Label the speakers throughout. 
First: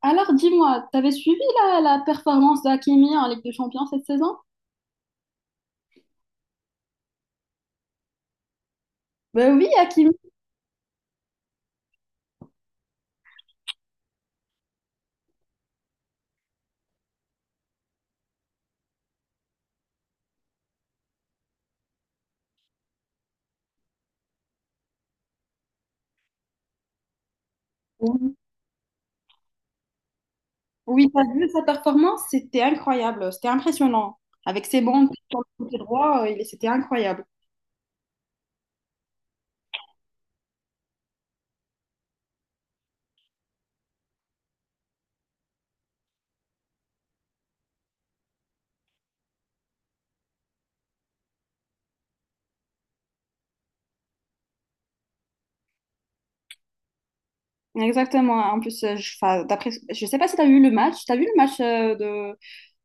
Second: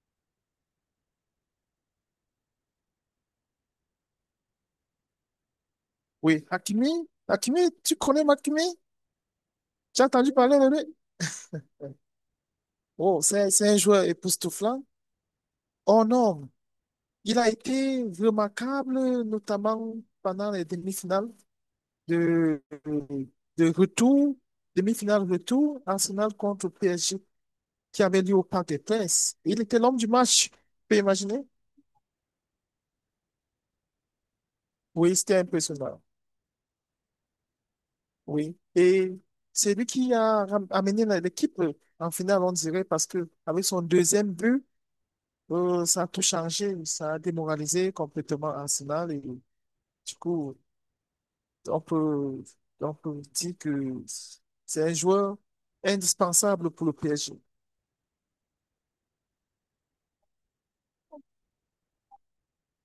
Speaker 1: Alors dis-moi, t'avais suivi la performance d'Hakimi en Ligue des Champions cette saison?
Speaker 2: Oui, Hakimi, Hakimi, tu connais Hakimi?
Speaker 1: Ben oui,
Speaker 2: Tu as
Speaker 1: Hakimi.
Speaker 2: entendu parler de lui? Oh, c'est un joueur époustouflant. Oh non, il a été remarquable, notamment pendant les demi-finales de, de retour, demi-finale retour, Arsenal contre PSG, qui avait lieu
Speaker 1: Oui,
Speaker 2: au Parc des Princes. Il était l'homme du match, tu peux
Speaker 1: oui, t'as
Speaker 2: imaginer?
Speaker 1: vu sa performance? C'était incroyable, c'était impressionnant. Avec ses bons
Speaker 2: Oui, c'était
Speaker 1: sur le côté
Speaker 2: impressionnant.
Speaker 1: droit, c'était incroyable.
Speaker 2: Oui, et c'est lui qui a amené l'équipe en finale, on dirait, parce que avec son deuxième but, Ça a tout changé, ça a démoralisé complètement Arsenal et du coup, on peut, on peut dire que c'est un joueur indispensable pour le PSG.
Speaker 1: Exactement. En plus, enfin, d'après, je sais pas si t'as vu le match. T'as vu le match euh,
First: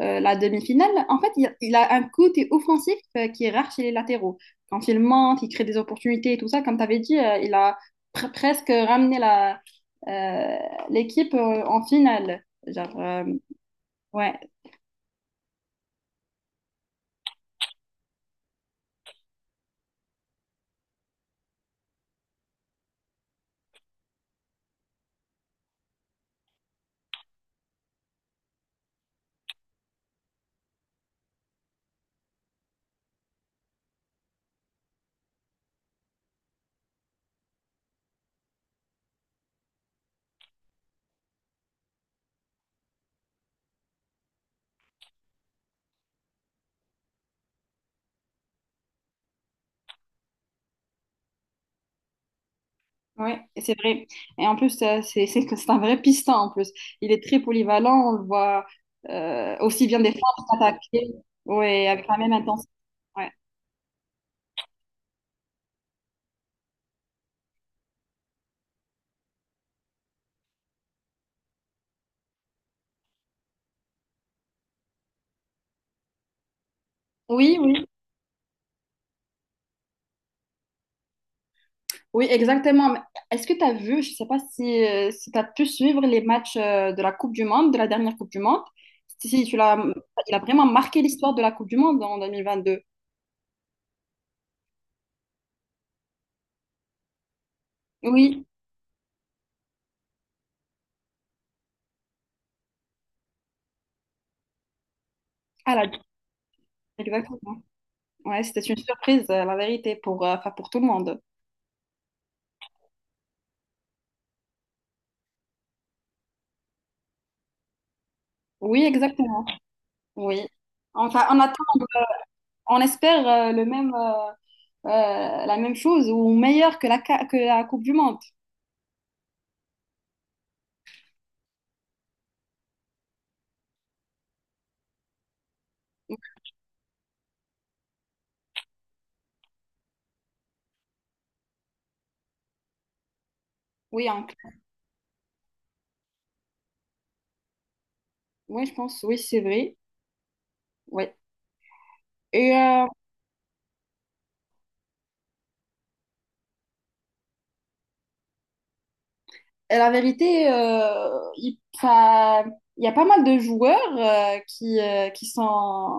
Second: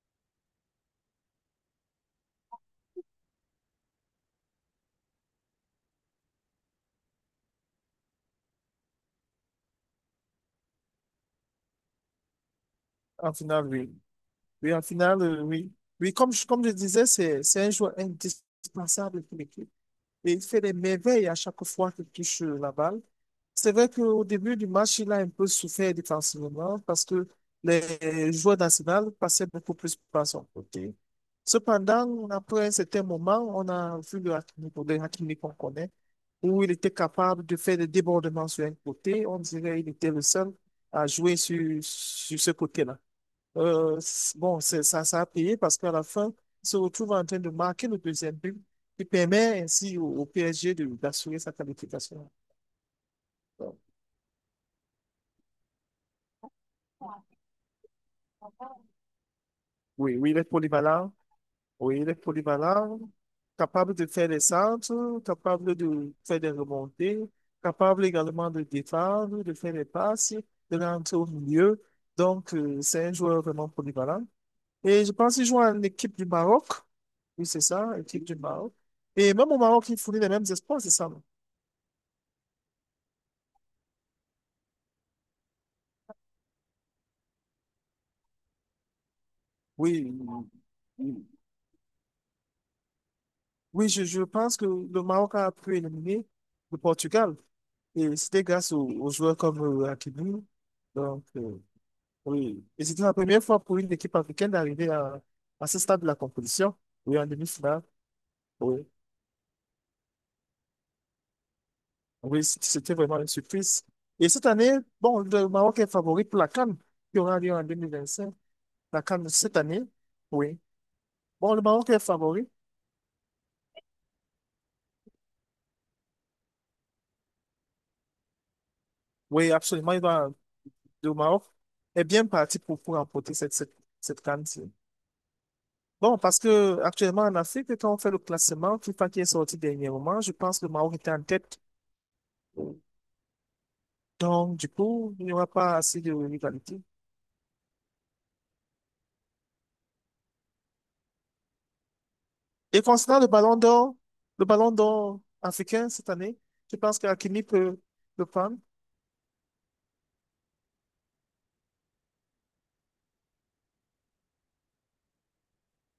Speaker 1: euh, la demi-finale, en fait, il a un côté offensif qui est rare chez les latéraux. Quand il monte, il crée des opportunités et tout ça, comme tu avais dit, il a presque ramené euh, l'équipe en finale. Genre,
Speaker 2: En finale, oui.
Speaker 1: ouais,
Speaker 2: Oui, en finale, oui. Oui, comme je disais, c'est un joueur indispensable pour l'équipe et il fait des merveilles à chaque fois qu'il touche la balle. C'est vrai qu'au début du match, il a un peu souffert défensivement parce que les joueurs d'Arsenal passaient beaucoup plus par son côté. Cependant, après un certain moment, on a vu le Hakimi qu'on connaît, où il était capable de faire des débordements sur un côté. On dirait qu'il était le seul à jouer sur ce côté-là. Bon, ça a payé parce qu'à la fin, il se retrouve en train de marquer le deuxième but qui permet ainsi au PSG d'assurer sa qualification.
Speaker 1: ouais, c'est
Speaker 2: Donc,
Speaker 1: vrai. Et en plus, c'est que c'est un vrai piston en plus. Il est très polyvalent, on le voit aussi bien
Speaker 2: oui, oui, il
Speaker 1: défendre
Speaker 2: est
Speaker 1: qu'attaquer,
Speaker 2: polyvalent.
Speaker 1: ouais,
Speaker 2: Oui,
Speaker 1: avec
Speaker 2: il est
Speaker 1: la même intensité.
Speaker 2: polyvalent,
Speaker 1: Ouais.
Speaker 2: capable de faire des centres, capable de faire des remontées, capable également de défendre, de faire des passes, de rentrer au milieu. Donc, c'est un joueur vraiment polyvalent. Et je pense qu'il joue en équipe du Maroc. Oui,
Speaker 1: Oui,
Speaker 2: c'est
Speaker 1: oui.
Speaker 2: ça, équipe du Maroc. Et même au Maroc, il fournit les mêmes espoirs, c'est ça. Non.
Speaker 1: Oui, exactement. Mais est-ce que tu as vu, je ne sais pas si, si tu as pu suivre les matchs de la Coupe du Monde, de la dernière Coupe du Monde, si si, tu l'as,
Speaker 2: Oui,
Speaker 1: il a vraiment marqué l'histoire de la Coupe du Monde en 2022.
Speaker 2: oui, je pense que le Maroc a pu éliminer le Portugal. Et c'était
Speaker 1: Oui,
Speaker 2: grâce aux joueurs comme Hakimi. Donc, oui. Et c'était la première fois pour une équipe africaine d'arriver à
Speaker 1: à
Speaker 2: ce
Speaker 1: la,
Speaker 2: stade de la compétition. Oui, en
Speaker 1: exactement.
Speaker 2: demi-finale.
Speaker 1: Ouais, c'était une
Speaker 2: Oui.
Speaker 1: surprise, la vérité, enfin, pour tout le monde.
Speaker 2: Oui, c'était vraiment une surprise. Et cette année, bon, le Maroc est favori pour la CAN, qui aura lieu en 2025.
Speaker 1: Oui,
Speaker 2: La CAN de
Speaker 1: exactement.
Speaker 2: cette année.
Speaker 1: Oui.
Speaker 2: Oui.
Speaker 1: Enfin, on
Speaker 2: Bon, le
Speaker 1: attend,
Speaker 2: Maroc est favori.
Speaker 1: on espère la même chose ou meilleur que que la Coupe du Monde.
Speaker 2: Oui, absolument. Il va, le Maroc est bien parti pour remporter cette CAN. Bon, parce que actuellement en Afrique, quand on fait le classement, FIFA qui est sorti dernièrement, je pense que le Maroc était en tête.
Speaker 1: Oui,
Speaker 2: Donc, du coup, il n'y aura pas assez de rivalité.
Speaker 1: oui, je pense, oui, c'est vrai. Oui. Et
Speaker 2: Et
Speaker 1: euh,
Speaker 2: concernant le ballon d'or africain cette année, je pense qu'Hakimi peut le prendre.
Speaker 1: Et la vérité, 'fin, il y a pas mal de joueurs qui sont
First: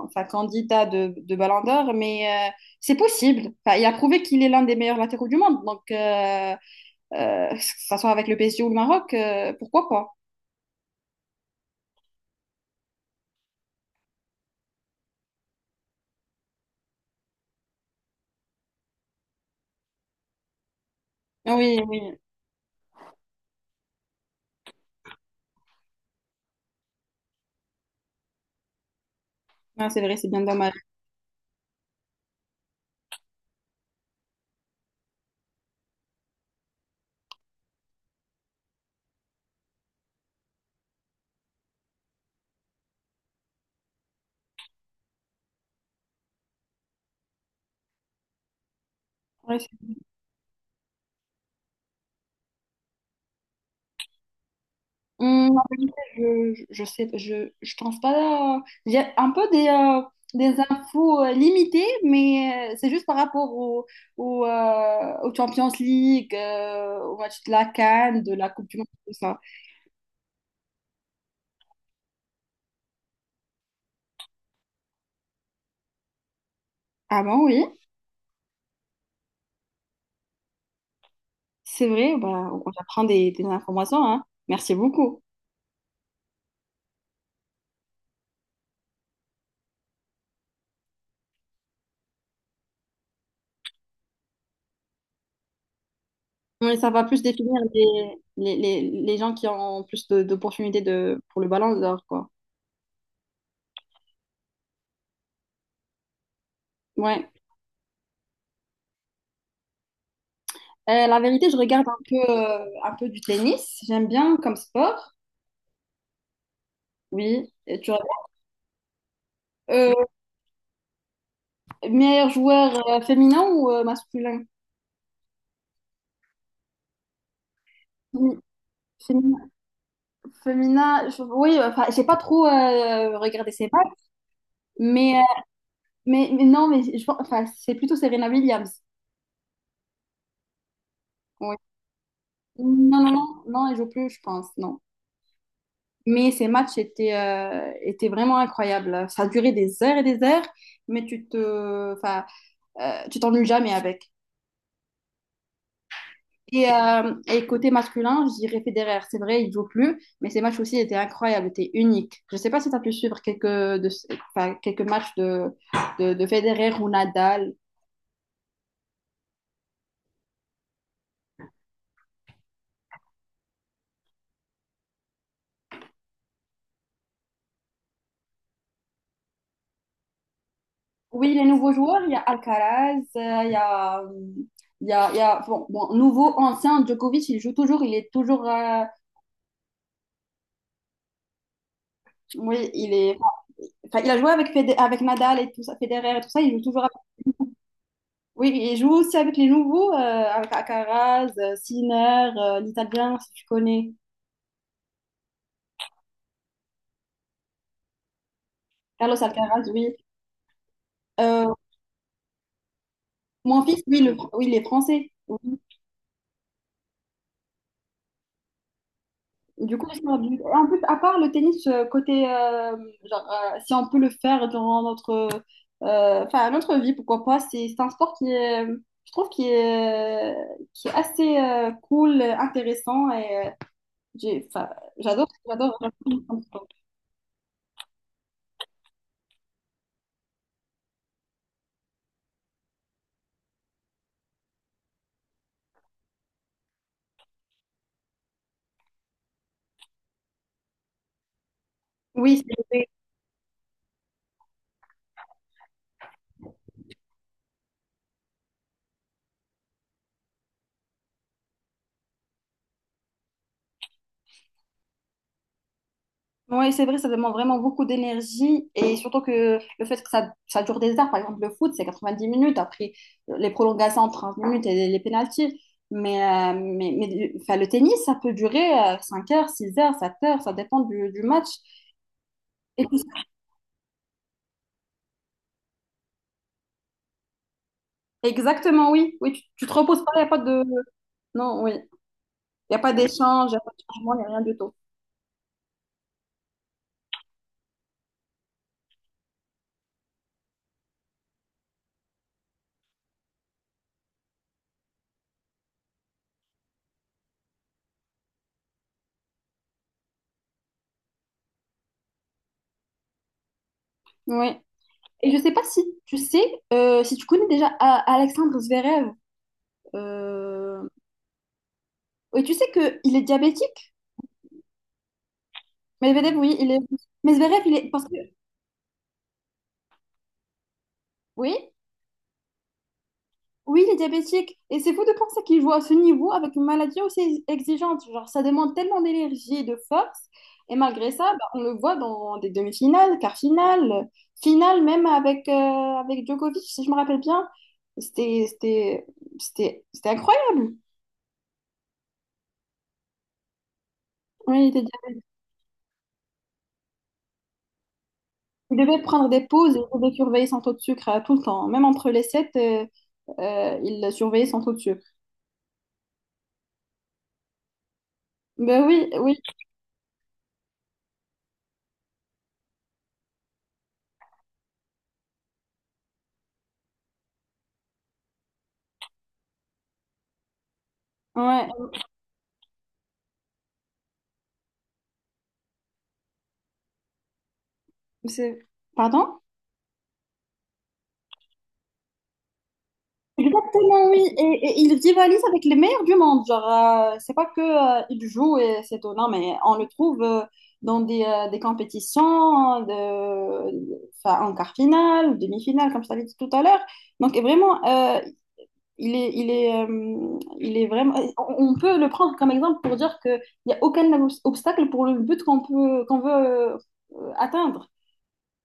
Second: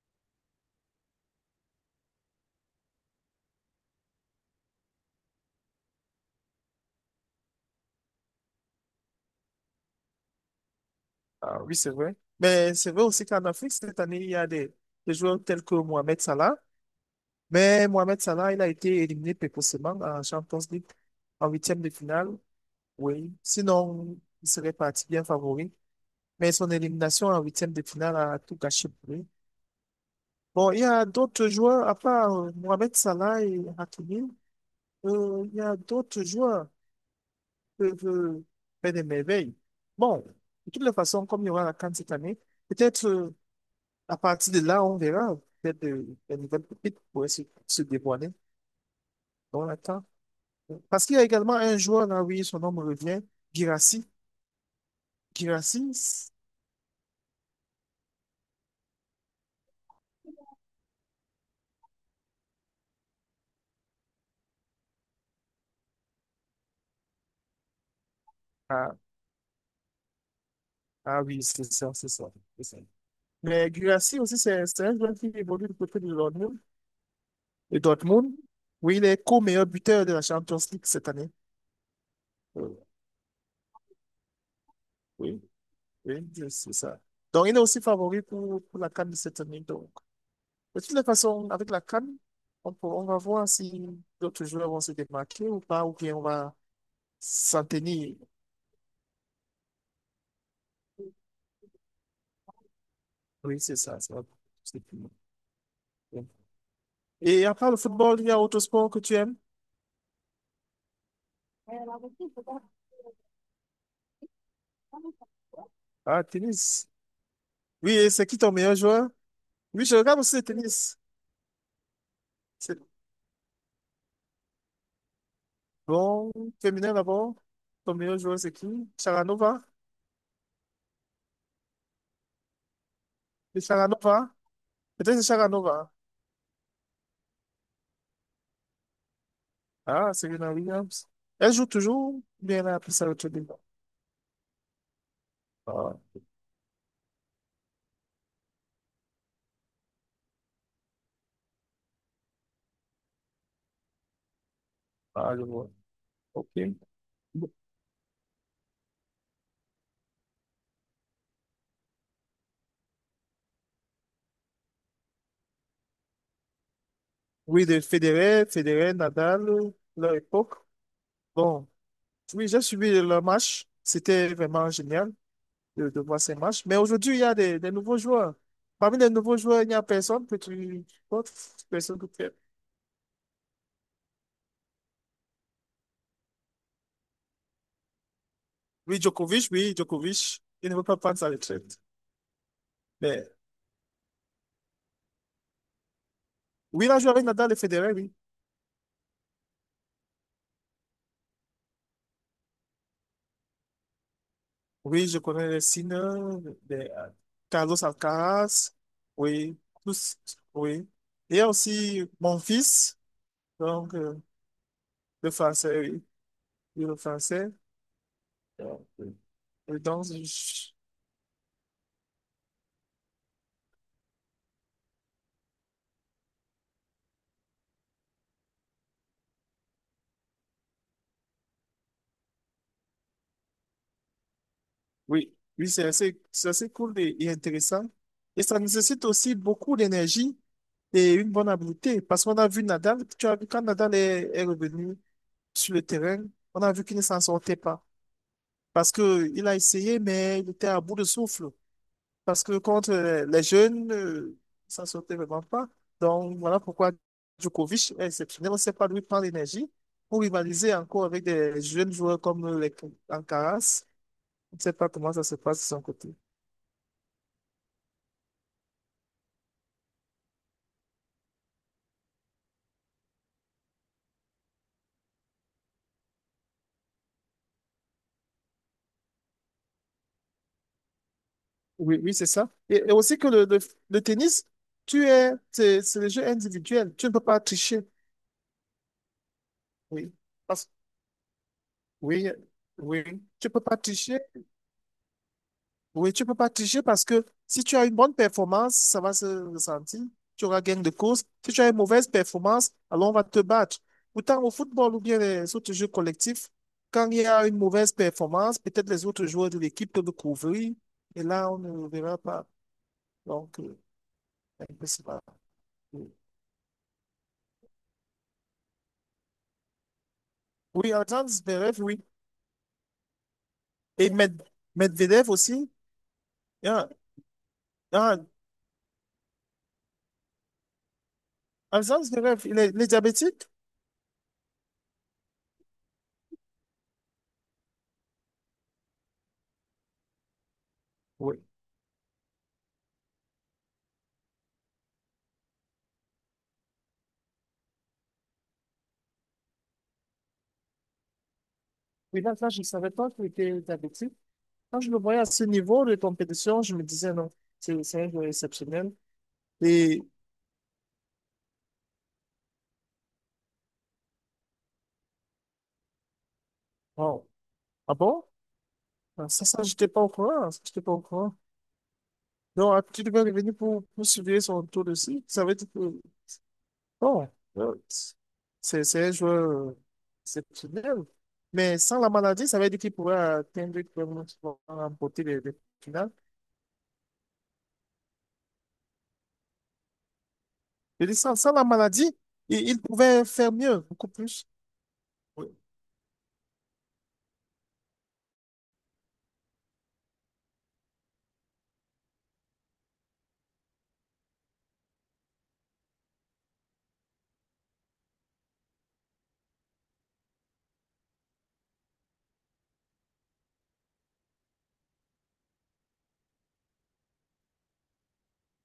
Speaker 1: enfin, candidats de Ballon d'Or, mais c'est possible. Enfin, il a prouvé qu'il est l'un des meilleurs latéraux du monde, donc que ça soit avec le PSG ou le Maroc, pourquoi pas?
Speaker 2: Ah oui, c'est vrai. Mais c'est vrai aussi qu'en Afrique, cette année, il y a des joueurs tels que Mohamed Salah. Mais Mohamed Salah, il a été éliminé précocement en Champions League en
Speaker 1: Ah oui,
Speaker 2: huitième de
Speaker 1: oui,
Speaker 2: finale. Oui. Sinon, il serait parti bien favori. Mais son élimination en huitième de finale a tout gâché pour lui.
Speaker 1: ah, c'est vrai, c'est bien
Speaker 2: Bon,
Speaker 1: dommage.
Speaker 2: il y a d'autres joueurs, à part Mohamed Salah et Hakimi, il y a d'autres joueurs peuvent faire des merveilles. Bon, de toutes les façons, comme il y aura la CAN cette année, peut-être à partir de là, on verra peut-être des nouvelles pépites pourraient se dévoiler. On
Speaker 1: Ouais,
Speaker 2: l'attend. Parce qu'il y a également un joueur, là, oui, son nom me revient, Girassi.
Speaker 1: En
Speaker 2: Girassi,
Speaker 1: vérité, je pense pas. J'ai un peu des infos limitées, mais c'est juste par rapport aux Champions League, au match de la CAN, de la Coupe du Monde,
Speaker 2: ah,
Speaker 1: tout ça.
Speaker 2: ah oui, c'est ça, c'est ça, c'est ça. Mais Girassi aussi, c'est un joueur qui évolue du côté de Dortmund.
Speaker 1: Ah bon, oui,
Speaker 2: Et Dortmund, oui, il est co-meilleur buteur de la Champions League cette année.
Speaker 1: c'est vrai, bah, on
Speaker 2: Euh,
Speaker 1: apprend des informations, hein. Merci beaucoup.
Speaker 2: oui. Oui, c'est ça. Donc, il est aussi favori pour la CAN de cette année. Donc, de toutes les façons, avec la CAN, on va voir si d'autres joueurs vont se démarquer ou pas, ou bien on va
Speaker 1: Oui, ça va plus définir
Speaker 2: s'en tenir.
Speaker 1: les, gens qui ont plus d'opportunités pour le ballon d'or, quoi.
Speaker 2: Oui, c'est ça. C'est tout.
Speaker 1: Ouais.
Speaker 2: Et à part le football, il y a autre sport que tu aimes?
Speaker 1: La vérité, je regarde un peu du tennis. J'aime bien comme sport.
Speaker 2: Ah, tennis.
Speaker 1: Oui, et tu
Speaker 2: Oui,
Speaker 1: réponds.
Speaker 2: et c'est qui ton meilleur joueur? Oui,
Speaker 1: euh,
Speaker 2: je regarde aussi le tennis.
Speaker 1: meilleur
Speaker 2: C'est
Speaker 1: joueur féminin ou masculin?
Speaker 2: bon, féminin d'abord. Ton meilleur
Speaker 1: Fémi-
Speaker 2: joueur, c'est qui?
Speaker 1: Féminin,
Speaker 2: Sharanova?
Speaker 1: féminin, oui, enfin, j'ai pas trop regardé
Speaker 2: C'est
Speaker 1: ses matchs,
Speaker 2: Sharanova? Peut-être
Speaker 1: mais, euh,
Speaker 2: c'est Sharanova.
Speaker 1: mais, mais non, mais je pense, enfin, c'est plutôt Serena Williams.
Speaker 2: Ah, Serena Williams. Elle
Speaker 1: Oui.
Speaker 2: joue toujours, ou bien elle
Speaker 1: Non,
Speaker 2: a appris
Speaker 1: non,
Speaker 2: ça
Speaker 1: non,
Speaker 2: l'autre jour.
Speaker 1: non, elle joue plus, je pense, non.
Speaker 2: Ah,
Speaker 1: Mais ces matchs étaient, étaient vraiment incroyables. Ça durait des heures et des heures, mais enfin, tu t'ennuies jamais avec.
Speaker 2: ah, je vois. OK.
Speaker 1: Et
Speaker 2: Bon.
Speaker 1: côté masculin, je dirais Federer. C'est vrai, il joue plus, mais ses matchs aussi étaient incroyables, étaient uniques. Je ne sais pas si tu as pu suivre enfin, quelques matchs de Federer ou Nadal.
Speaker 2: Oui, de Federer, Federer, Nadal, leur époque. Bon, oui, j'ai suivi leur match. C'était vraiment génial de voir ces matchs. Mais aujourd'hui, il y a des nouveaux joueurs. Parmi les nouveaux joueurs, il n'y a personne que tu autre
Speaker 1: Oui, les nouveaux
Speaker 2: personne
Speaker 1: joueurs,
Speaker 2: que
Speaker 1: il y a
Speaker 2: tu aimes.
Speaker 1: Alcaraz, bon, nouveau, ancien, Djokovic, il joue toujours, il est toujours,
Speaker 2: Oui, Djokovic, oui, Djokovic. Il ne veut pas prendre sa retraite.
Speaker 1: oui,
Speaker 2: Mais
Speaker 1: enfin, il a joué avec Nadal et tout ça, Federer et tout ça, il joue toujours
Speaker 2: oui, il
Speaker 1: avec,
Speaker 2: a joué avec Nadal et Federer, oui.
Speaker 1: oui, il joue aussi avec les nouveaux, avec Alcaraz, Sinner, l'Italien, si tu connais.
Speaker 2: Oui, je connais les signes de Carlos Alcaraz.
Speaker 1: Carlos
Speaker 2: Oui,
Speaker 1: Alcaraz, oui.
Speaker 2: tous, oui. Il y a
Speaker 1: Euh,
Speaker 2: aussi mon fils,
Speaker 1: mon fils,
Speaker 2: donc
Speaker 1: oui, oui, il est français.
Speaker 2: le
Speaker 1: Oui.
Speaker 2: français, oui. Oui, le français. Donc,
Speaker 1: Du
Speaker 2: et
Speaker 1: coup,
Speaker 2: donc,
Speaker 1: en plus, à part le tennis, genre, si on peut le faire durant enfin, notre vie, pourquoi pas, c'est un sport qui est, je trouve, qui est assez cool, intéressant et enfin, j'adore,
Speaker 2: oui, oui,
Speaker 1: j'adore.
Speaker 2: c'est assez, c'est
Speaker 1: J'adore.
Speaker 2: assez cool et intéressant. Et ça nécessite aussi beaucoup d'énergie et une bonne habileté, parce qu'on a vu Nadal, tu as vu quand Nadal est revenu sur le terrain, on a vu qu'il ne s'en sortait pas, parce que il a essayé, mais il était à bout de souffle.
Speaker 1: Oui,
Speaker 2: Parce que contre les jeunes, ça ne sortait vraiment pas. Donc, voilà pourquoi Djokovic est exceptionnel. On ne sait pas d'où il prend l'énergie pour rivaliser encore avec des jeunes joueurs comme les Alcaraz. On ne sait pas comment ça se passe de son côté.
Speaker 1: oui, c'est vrai, ça demande vraiment beaucoup d'énergie et surtout que le fait que ça dure des heures, par exemple le foot, c'est 90 minutes, après les prolongations, 30 minutes et les pénaltys. Mais, mais enfin, le tennis, ça peut durer 5 heures, 6 heures, 7 heures, ça dépend du match.
Speaker 2: Oui, oui, c'est ça.
Speaker 1: Et
Speaker 2: Et
Speaker 1: puis-
Speaker 2: aussi que le tennis, c'est le jeu individuel. Tu ne peux pas tricher.
Speaker 1: exactement, oui, oui, tu te reposes pas,
Speaker 2: Oui.
Speaker 1: il n'y a pas de.
Speaker 2: Parce
Speaker 1: Non, oui, il
Speaker 2: Oui,
Speaker 1: n'y a pas
Speaker 2: oui,
Speaker 1: d'échange,
Speaker 2: tu
Speaker 1: il n'y
Speaker 2: peux
Speaker 1: a pas
Speaker 2: pas
Speaker 1: de changement, il
Speaker 2: tricher.
Speaker 1: n'y a rien du tout.
Speaker 2: Oui, tu peux pas tricher parce que si tu as une bonne performance, ça va se ressentir. Tu auras gain de cause. Si tu as une mauvaise performance, alors on va te battre. Pourtant, au football ou bien les autres jeux collectifs, quand il y a une mauvaise performance, peut-être les autres joueurs de l'équipe peuvent couvrir et là, on ne le verra pas. Donc,
Speaker 1: Oui.
Speaker 2: un peu cela.
Speaker 1: Et je sais pas si tu sais, si tu connais déjà Alexandre Zverev. euh,
Speaker 2: Oui, Alexandre Zverev, oui.
Speaker 1: Oui, tu sais que il est diabétique.
Speaker 2: Et Medvedev aussi.
Speaker 1: Medvedev, oui, il est.
Speaker 2: Ah,
Speaker 1: Mais Zverev, il est. Parce que.
Speaker 2: ah,
Speaker 1: Oui,
Speaker 2: Alexandre Zverev, il est diabétique?
Speaker 1: oui, il est diabétique. Et c'est fou de penser qu'il joue à ce niveau avec une maladie aussi exigeante. Genre, ça demande tellement d'énergie et de force. Et malgré ça,
Speaker 2: Oui.
Speaker 1: bah, on le voit dans des demi-finales, quarts finales, finale même avec Djokovic, si je me rappelle bien. C'était c'était- c'était incroyable.
Speaker 2: Oui, là, là, je ne savais pas que tu addictif.
Speaker 1: Oui, il était
Speaker 2: Quand je le
Speaker 1: diabétique.
Speaker 2: voyais à ce niveau de compétition, je me disais non, c'est un joueur
Speaker 1: Il
Speaker 2: exceptionnel.
Speaker 1: devait prendre des pauses et il
Speaker 2: Et,
Speaker 1: devait surveiller son taux de sucre tout le temps. Même entre les sets, il surveillait son taux de sucre.
Speaker 2: oh, ah bon?
Speaker 1: Ben oui,
Speaker 2: Ah,
Speaker 1: oui.
Speaker 2: Ça, j'étais pas au courant. Ça, j'étais pas au courant. Donc, ah, tu devais revenir pour, surveiller son tour aussi. Ça veut dire que bon, euh, c'est un joueur exceptionnel. Mais
Speaker 1: Ouais.
Speaker 2: sans la maladie, ça veut dire qu'il pourrait atteindre vraiment souvent, remporter les finales.
Speaker 1: C'est- Pardon?
Speaker 2: Je dis sans la maladie, il pouvait faire mieux,
Speaker 1: Exactement,
Speaker 2: beaucoup
Speaker 1: oui.
Speaker 2: plus.
Speaker 1: Et il rivalise
Speaker 2: Oui,
Speaker 1: avec les meilleurs du monde. Genre, c'est pas que, il joue et c'est tout. Non, mais on le trouve dans des compétitions enfin, en quart finale, demi-finale, comme je t'avais dit tout à l'heure. Donc, et vraiment, il est vraiment. On peut le prendre comme exemple pour dire qu'il n'y a aucun obstacle pour le but qu'on veut atteindre.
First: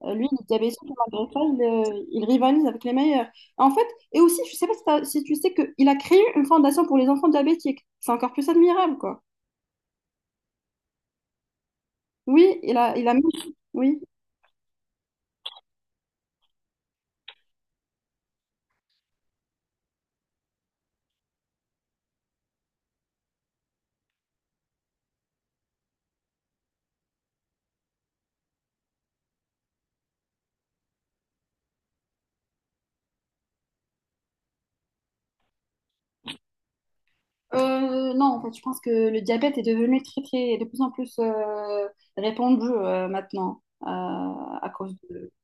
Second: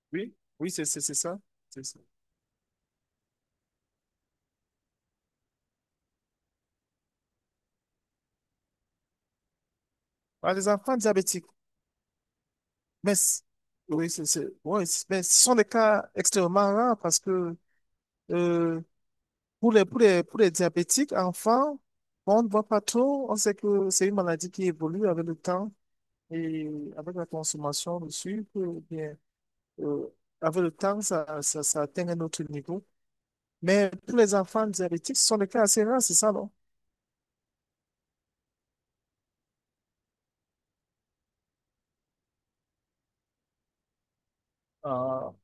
Speaker 1: Lui,
Speaker 2: oui,
Speaker 1: il est
Speaker 2: oui,
Speaker 1: diabétique, et
Speaker 2: c'est
Speaker 1: malgré
Speaker 2: ça.
Speaker 1: ça, il,
Speaker 2: C'est ça.
Speaker 1: euh, il rivalise avec les meilleurs. En fait, et aussi, je sais pas si, si tu sais qu'il a créé une fondation pour les enfants diabétiques. C'est encore plus admirable, quoi.
Speaker 2: Ah, les enfants diabétiques,
Speaker 1: Oui, il a
Speaker 2: mais
Speaker 1: mis. Oui.
Speaker 2: oui, ouais, mais ce sont des cas extrêmement rares parce que euh, pour les diabétiques, enfants, on ne voit pas trop. On sait que c'est une maladie qui évolue avec le temps. Et avec la consommation de sucre, eh bien, euh, avec le temps, ça atteint un autre niveau. Mais pour les enfants diabétiques, ce sont des cas assez rares, c'est ça, non?
Speaker 1: Non, en fait, je pense que le diabète est devenu très, très, de plus en plus répandu maintenant à cause
Speaker 2: Ah,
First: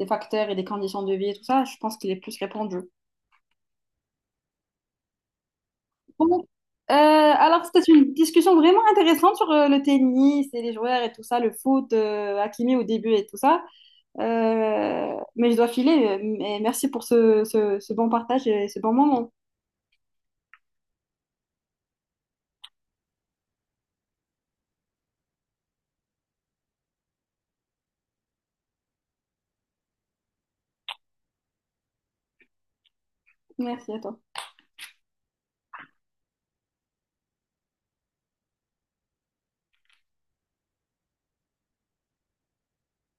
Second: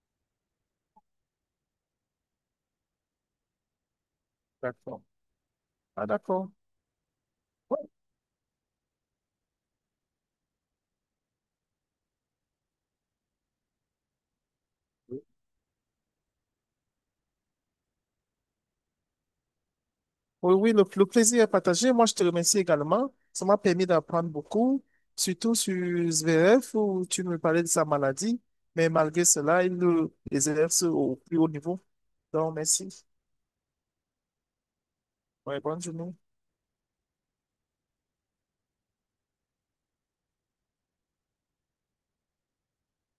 Speaker 1: des facteurs et des conditions de vie et tout ça. Je pense qu'il est plus répandu.
Speaker 2: d'accord. Ah,
Speaker 1: Bon,
Speaker 2: d'accord.
Speaker 1: alors c'était
Speaker 2: Ouais.
Speaker 1: une discussion vraiment intéressante sur le tennis et les joueurs et tout ça, le foot, Hakimi au début et tout ça. Mais je dois filer. Mais merci pour ce bon partage et ce bon moment.
Speaker 2: Oui, oui, le plaisir est partagé. Moi, je te remercie également. Ça m'a permis d'apprendre beaucoup, surtout sur SVF, où tu me parlais de sa maladie. Mais malgré cela, il le exerce au plus haut niveau. Donc, merci.
Speaker 1: Merci à toi.
Speaker 2: Ouais, bonne journée.